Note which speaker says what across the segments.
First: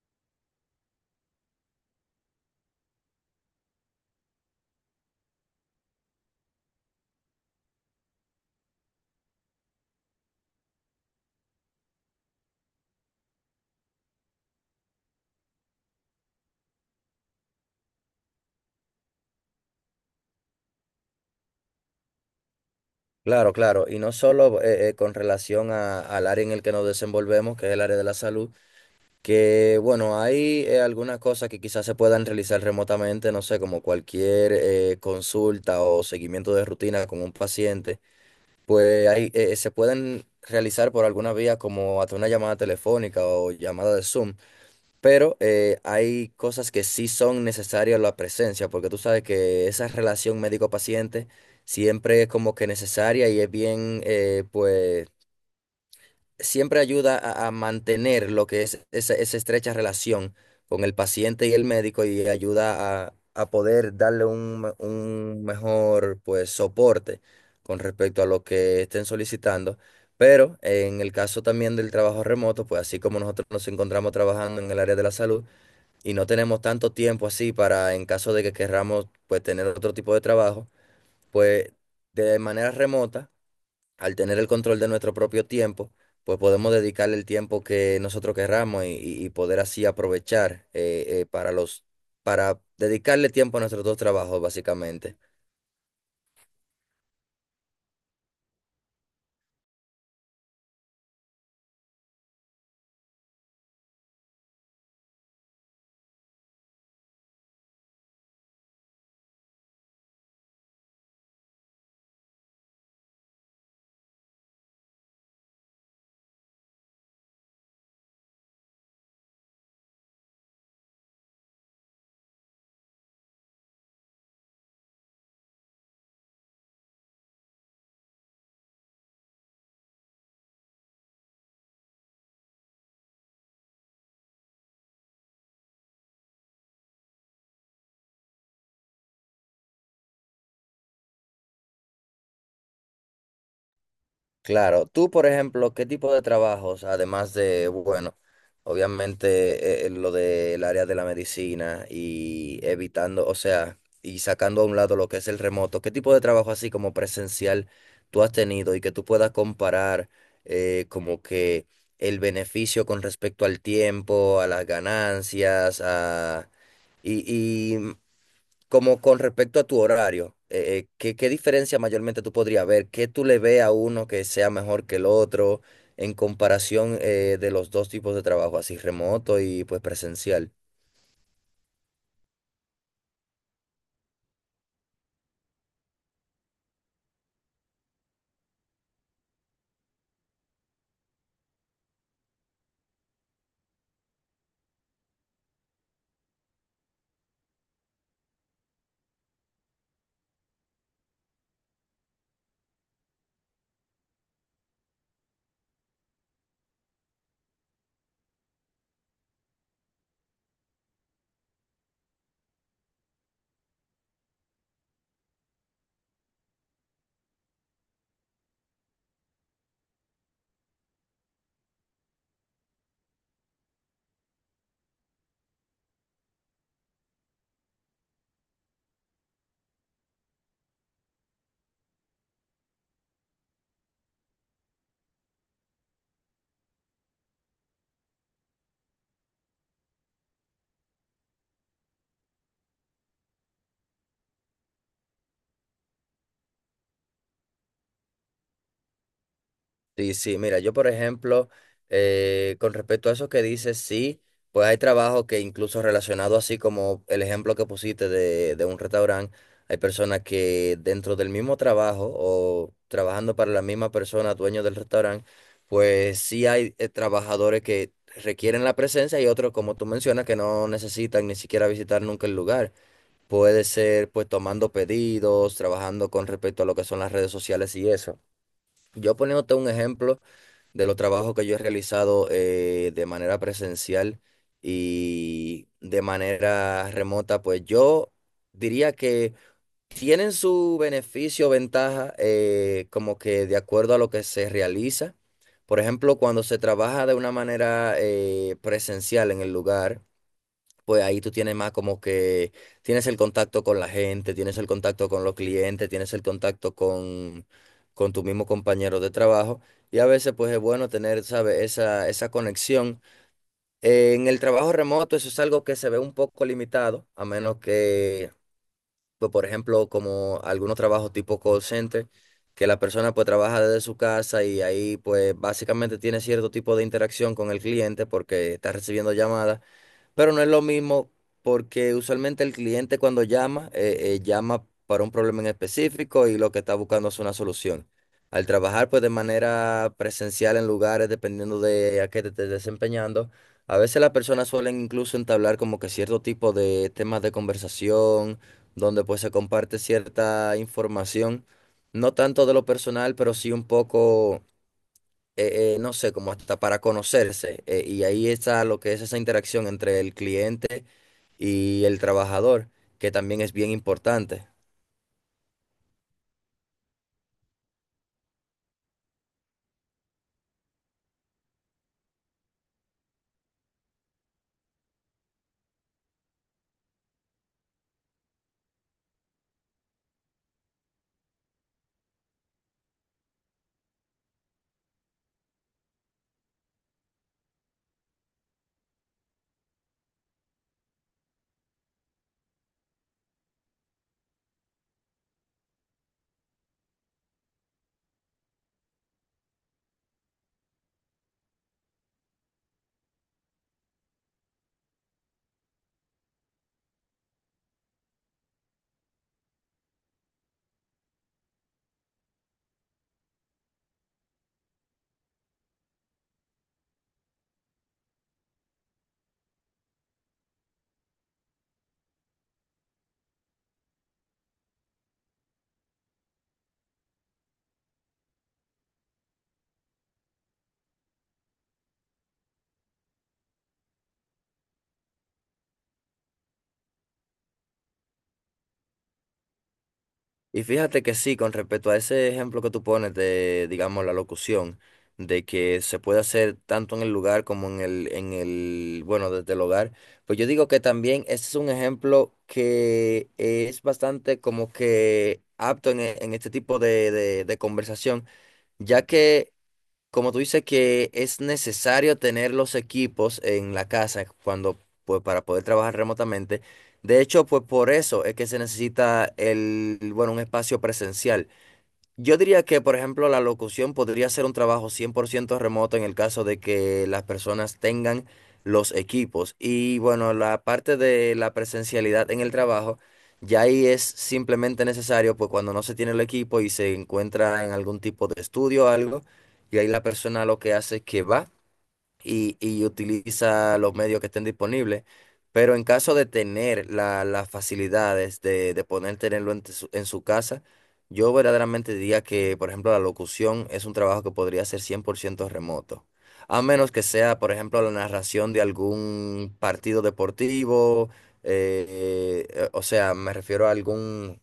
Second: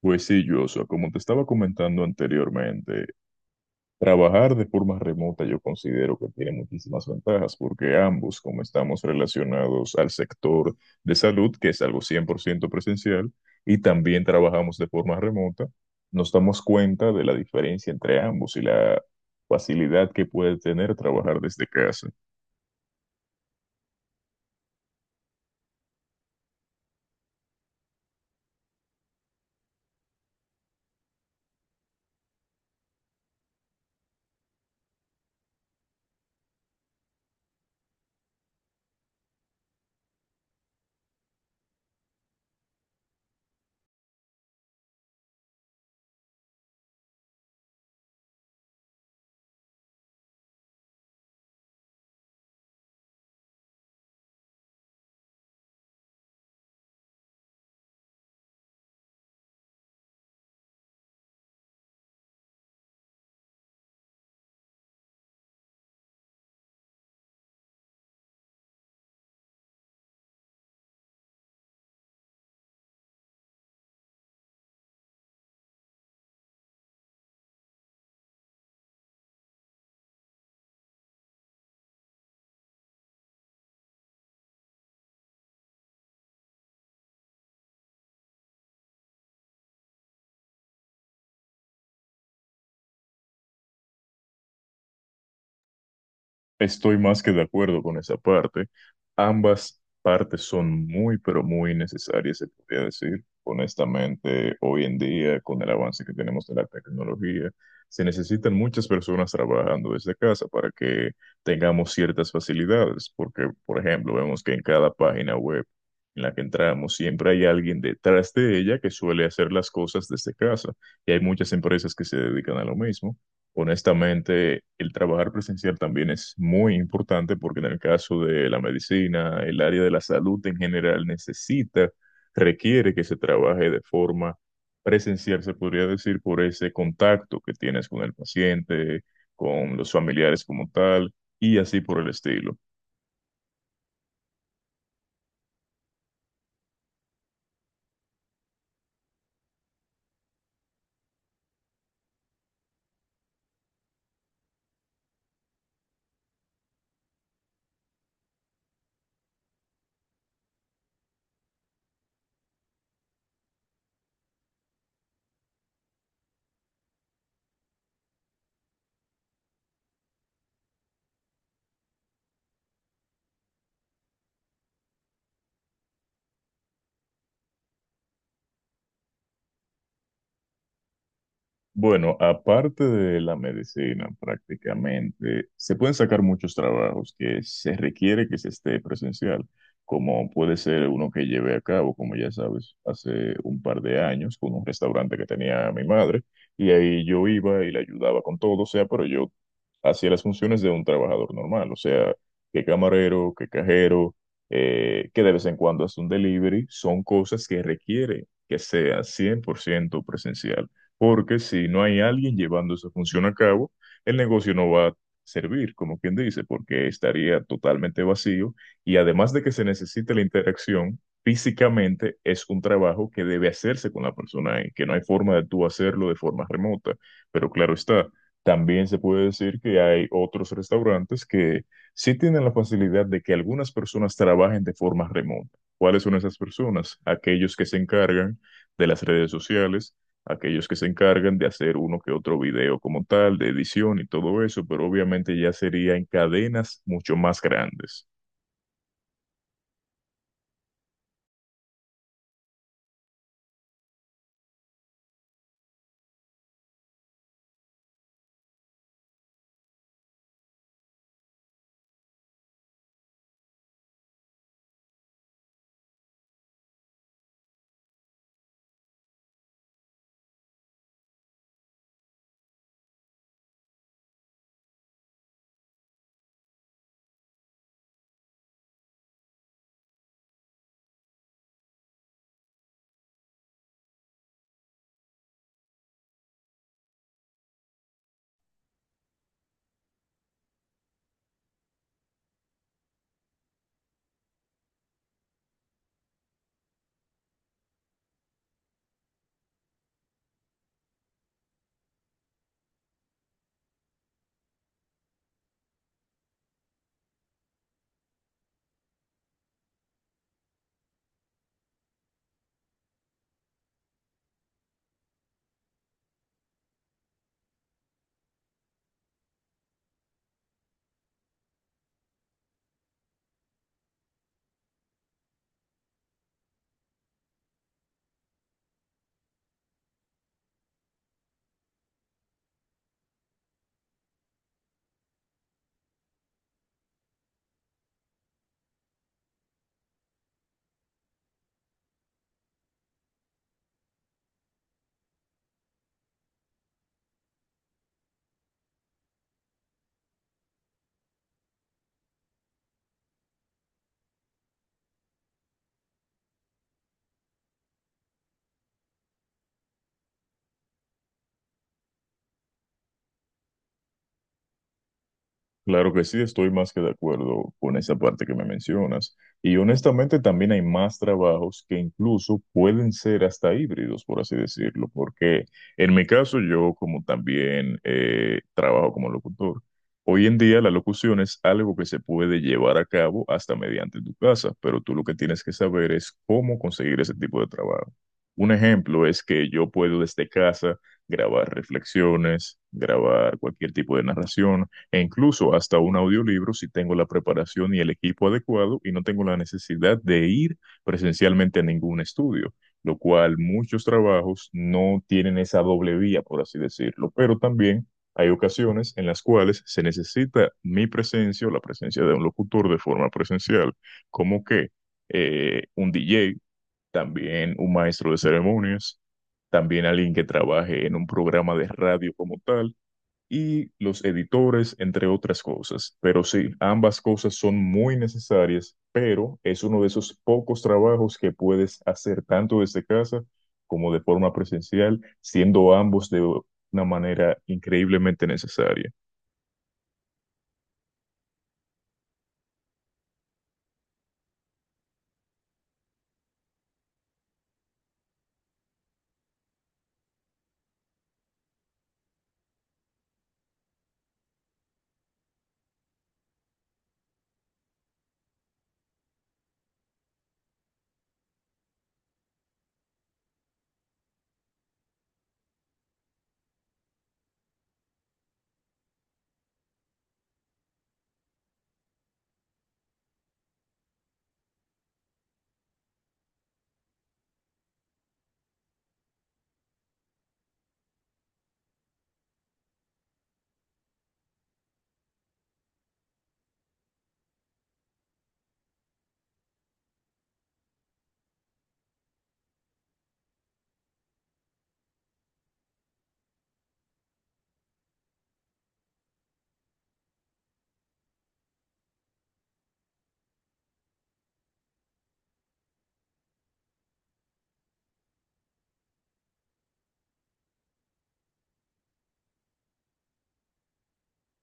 Speaker 1: Pues sí, Joshua, como te estaba comentando anteriormente, trabajar de forma remota yo considero que tiene muchísimas ventajas porque ambos, como estamos relacionados al sector de salud, que es algo 100% presencial, y también trabajamos de forma remota, nos damos cuenta de la diferencia entre ambos y la facilidad que puede tener trabajar desde casa.
Speaker 2: Claro, claro, y no solo con relación al área en el que nos desenvolvemos, que es el área de la salud, que bueno, hay algunas cosas que quizás se puedan realizar remotamente, no sé, como cualquier consulta o seguimiento de rutina con un paciente, pues ahí se pueden realizar por alguna vía como hasta una llamada telefónica o llamada de Zoom. Pero hay cosas que sí son necesarias la presencia, porque tú sabes que esa relación médico-paciente siempre es como que necesaria y es bien, pues, siempre ayuda a mantener lo que es esa estrecha relación con el paciente y el médico y ayuda a poder darle un mejor, pues, soporte con respecto a lo que estén solicitando. Pero en el caso también del trabajo remoto, pues así como nosotros nos encontramos trabajando en el área de la salud, y no tenemos tanto tiempo así para, en caso de que querramos, pues tener otro tipo de trabajo, pues de manera remota, al tener el control de nuestro propio tiempo, pues podemos dedicarle el tiempo que nosotros querramos y poder así aprovechar para dedicarle tiempo a nuestros dos trabajos, básicamente.
Speaker 1: Estoy más que de acuerdo con esa parte. Ambas partes son muy, pero muy necesarias, se podría decir. Honestamente, hoy en día, con el avance que tenemos de la tecnología, se necesitan muchas personas trabajando desde casa para que tengamos ciertas facilidades, porque, por ejemplo, vemos que en cada página web en la que entramos, siempre hay alguien detrás de ella que suele hacer las cosas desde casa, y hay muchas empresas que se dedican a lo mismo. Honestamente, el trabajar presencial también es muy importante porque en el caso de la medicina, el área de la salud en general necesita, requiere que se trabaje de forma presencial, se podría decir, por ese contacto que tienes con el paciente, con los familiares como tal, y así por el estilo.
Speaker 2: Claro, tú, por ejemplo, ¿qué tipo de trabajos, además de, bueno, obviamente lo del área de la medicina y evitando, o sea, y sacando a un lado lo que es el remoto, qué tipo de trabajo así como presencial tú has tenido y que tú puedas comparar como que el beneficio con respecto al tiempo, a las ganancias, y, y como con respecto a tu horario, ¿qué diferencia mayormente tú podrías ver? ¿Qué tú le ves a uno que sea mejor que el otro en comparación de los dos tipos de trabajo, así remoto y pues presencial?
Speaker 1: Bueno, aparte de la medicina, prácticamente se pueden sacar muchos trabajos que se requiere que se esté presencial, como puede ser uno que llevé a cabo, como ya sabes, hace un par de años con un restaurante que tenía mi madre, y ahí yo iba y le ayudaba con todo, o sea, pero yo hacía las funciones de un trabajador normal, o sea, que camarero, que cajero, que de vez en cuando hace un delivery, son cosas que requiere que sea 100% presencial porque si no hay alguien llevando esa función a cabo, el negocio no va a servir, como quien dice, porque estaría totalmente vacío y además de que se necesite la interacción, físicamente es un trabajo que debe hacerse con la persona y que no hay forma de tú hacerlo de forma remota, pero claro está. También se puede decir que hay otros restaurantes que sí tienen la facilidad de que algunas personas trabajen de forma remota. ¿Cuáles son esas personas? Aquellos que se encargan de las redes sociales, aquellos que se encargan de hacer uno que otro video como tal, de edición y todo eso, pero obviamente ya sería en cadenas mucho más grandes.
Speaker 2: Sí, sí, mira, yo por ejemplo, con respecto a eso que dices, sí, pues hay trabajo que incluso relacionado así como el ejemplo que pusiste de un restaurante, hay personas que dentro del mismo trabajo o trabajando para la misma persona, dueño del restaurante, pues sí hay trabajadores que requieren la presencia y otros, como tú mencionas, que no necesitan ni siquiera visitar nunca el lugar. Puede ser pues tomando pedidos, trabajando con respecto a lo que son las redes sociales y eso. Yo poniéndote un ejemplo de los trabajos que yo he realizado de manera presencial y de manera remota, pues yo diría que tienen su beneficio, o ventaja, como que de acuerdo a lo que se realiza. Por ejemplo, cuando se trabaja de una manera presencial en el lugar pues ahí tú tienes más como que tienes el contacto con la gente, tienes el contacto con los clientes, tienes el contacto con tu mismo compañero de trabajo. Y a veces pues es bueno tener, ¿sabes? Esa conexión. En el trabajo remoto eso es algo que se ve un poco limitado, a menos que, pues, por ejemplo, como algunos trabajos tipo call center, que la persona pues trabaja desde su casa y ahí pues básicamente tiene cierto tipo de interacción con el cliente porque está recibiendo llamadas. Pero no es lo mismo porque usualmente el cliente cuando llama, llama para un problema en específico y lo que está buscando es una solución. Al trabajar pues de manera presencial en lugares, dependiendo de a qué te estés desempeñando, a veces las personas suelen incluso entablar como que cierto tipo de temas de conversación, donde pues se comparte cierta información, no tanto de lo personal, pero sí un poco no sé, como hasta para conocerse. Y ahí está lo que es esa interacción entre el cliente y el trabajador, que también es bien importante.
Speaker 1: Claro que sí, estoy más que de acuerdo con esa parte que me mencionas. Y honestamente también hay más trabajos que incluso pueden ser hasta híbridos, por así decirlo, porque en mi caso yo como también trabajo como locutor, hoy en día la locución es algo que se puede llevar a cabo hasta mediante tu casa, pero tú lo que tienes que saber es cómo conseguir ese tipo de trabajo. Un ejemplo es que yo puedo desde casa grabar reflexiones, grabar cualquier tipo de narración e incluso hasta un audiolibro si tengo la preparación y el equipo adecuado y no tengo la necesidad de ir presencialmente a ningún estudio, lo cual muchos trabajos no tienen esa doble vía, por así decirlo, pero también hay ocasiones en las cuales se necesita mi presencia o la presencia de un locutor de forma presencial, como que un DJ, también un maestro de ceremonias, también alguien que trabaje en un programa de radio como tal, y los editores, entre otras cosas. Pero sí, ambas cosas son muy necesarias, pero es uno de esos pocos trabajos que puedes hacer tanto desde casa como de forma presencial, siendo ambos de una manera increíblemente necesaria.
Speaker 2: Y fíjate que sí, con respecto a ese ejemplo que tú pones de, digamos, la locución, de que se puede hacer tanto en el lugar como bueno, desde el hogar, pues yo digo que también ese es un ejemplo que es bastante como que apto en este tipo de conversación ya que como tú dices que es necesario tener los equipos en la casa cuando, pues, para poder trabajar remotamente. De hecho, pues por eso es que se necesita el, bueno, un espacio presencial. Yo diría que, por ejemplo, la locución podría ser un trabajo 100% remoto en el caso de que las personas tengan los equipos. Y bueno, la parte de la presencialidad en el trabajo, ya ahí es simplemente necesario, pues cuando no se tiene el equipo y se encuentra en algún tipo de estudio o algo, y ahí la persona lo que hace es que va y utiliza los medios que estén disponibles. Pero en caso de tener las facilidades de poder tenerlo en su casa, yo verdaderamente diría que, por ejemplo, la locución es un trabajo que podría ser 100% remoto. A menos que sea, por ejemplo, la narración de algún partido deportivo, o sea, me refiero a algún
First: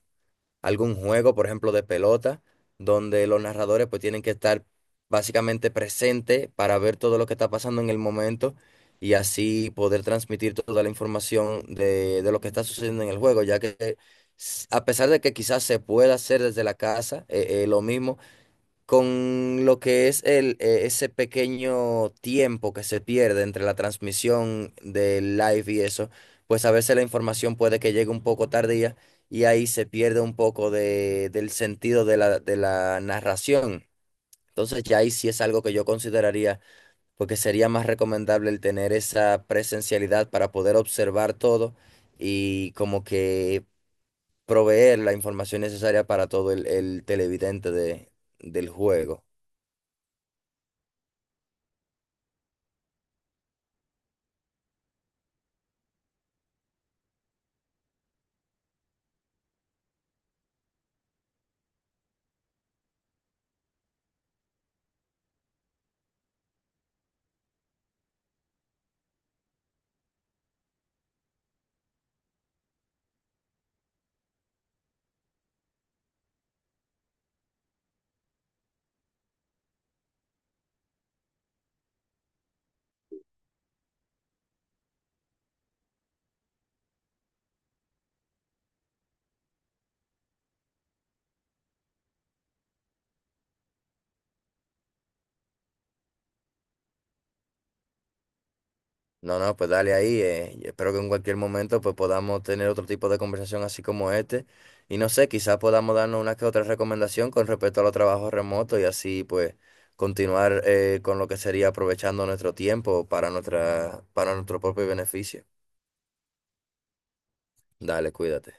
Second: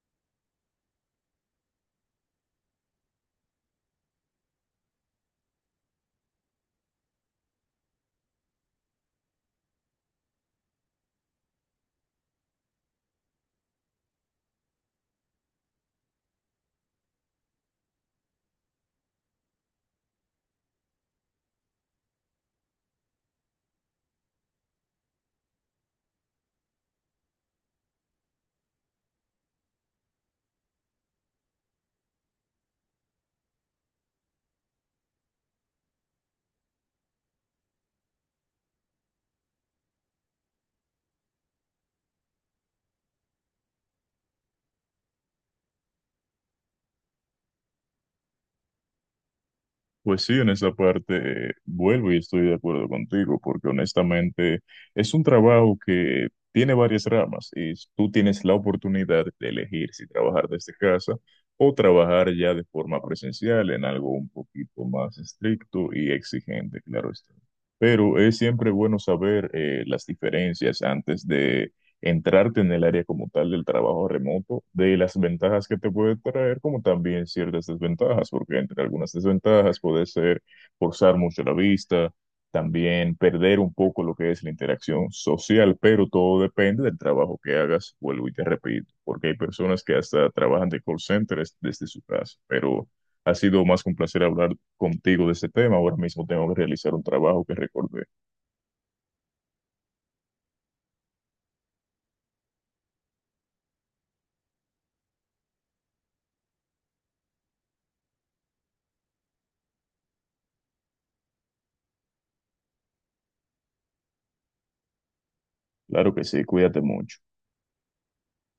Speaker 2: algún juego, por ejemplo, de pelota, donde los narradores pues tienen que estar básicamente presentes para ver todo lo que está pasando en el momento y así poder transmitir toda la información de lo que está sucediendo en el juego, ya que a pesar de que quizás se pueda hacer desde la casa, lo mismo con lo que es ese pequeño tiempo que se pierde entre la transmisión del live y eso, pues a veces la información puede que llegue un poco tardía y ahí se pierde un poco del sentido de la narración. Entonces ya ahí sí es algo que yo consideraría, porque sería más recomendable el tener esa presencialidad para poder observar todo y como que proveer la información necesaria para todo el televidente del juego.
Speaker 1: Pues sí, en esa parte vuelvo y estoy de acuerdo contigo, porque honestamente es un trabajo que tiene varias ramas y tú tienes la oportunidad de elegir si trabajar desde casa o trabajar ya de forma presencial en algo un poquito más estricto y exigente, claro está. Pero es siempre bueno saber las diferencias antes de entrarte en el área como tal del trabajo remoto, de las ventajas que te puede traer, como también ciertas desventajas, porque entre algunas desventajas puede ser forzar mucho la vista, también perder un poco lo que es la interacción social, pero todo depende del trabajo que hagas, vuelvo y te repito, porque hay personas que hasta trabajan de call centers desde su casa, pero... Ha sido más que un placer hablar contigo de este tema. Ahora mismo tengo que realizar un trabajo que recordé.
Speaker 2: No, no, pues dale ahí. Y espero que en cualquier momento pues podamos tener otro tipo de conversación así como este. Y no sé, quizás podamos darnos una que otra recomendación con respecto a los trabajos remotos y así pues continuar con lo que sería aprovechando nuestro tiempo para para nuestro propio beneficio.
Speaker 1: Claro que sí, cuídate mucho.
Speaker 2: Dale, cuídate.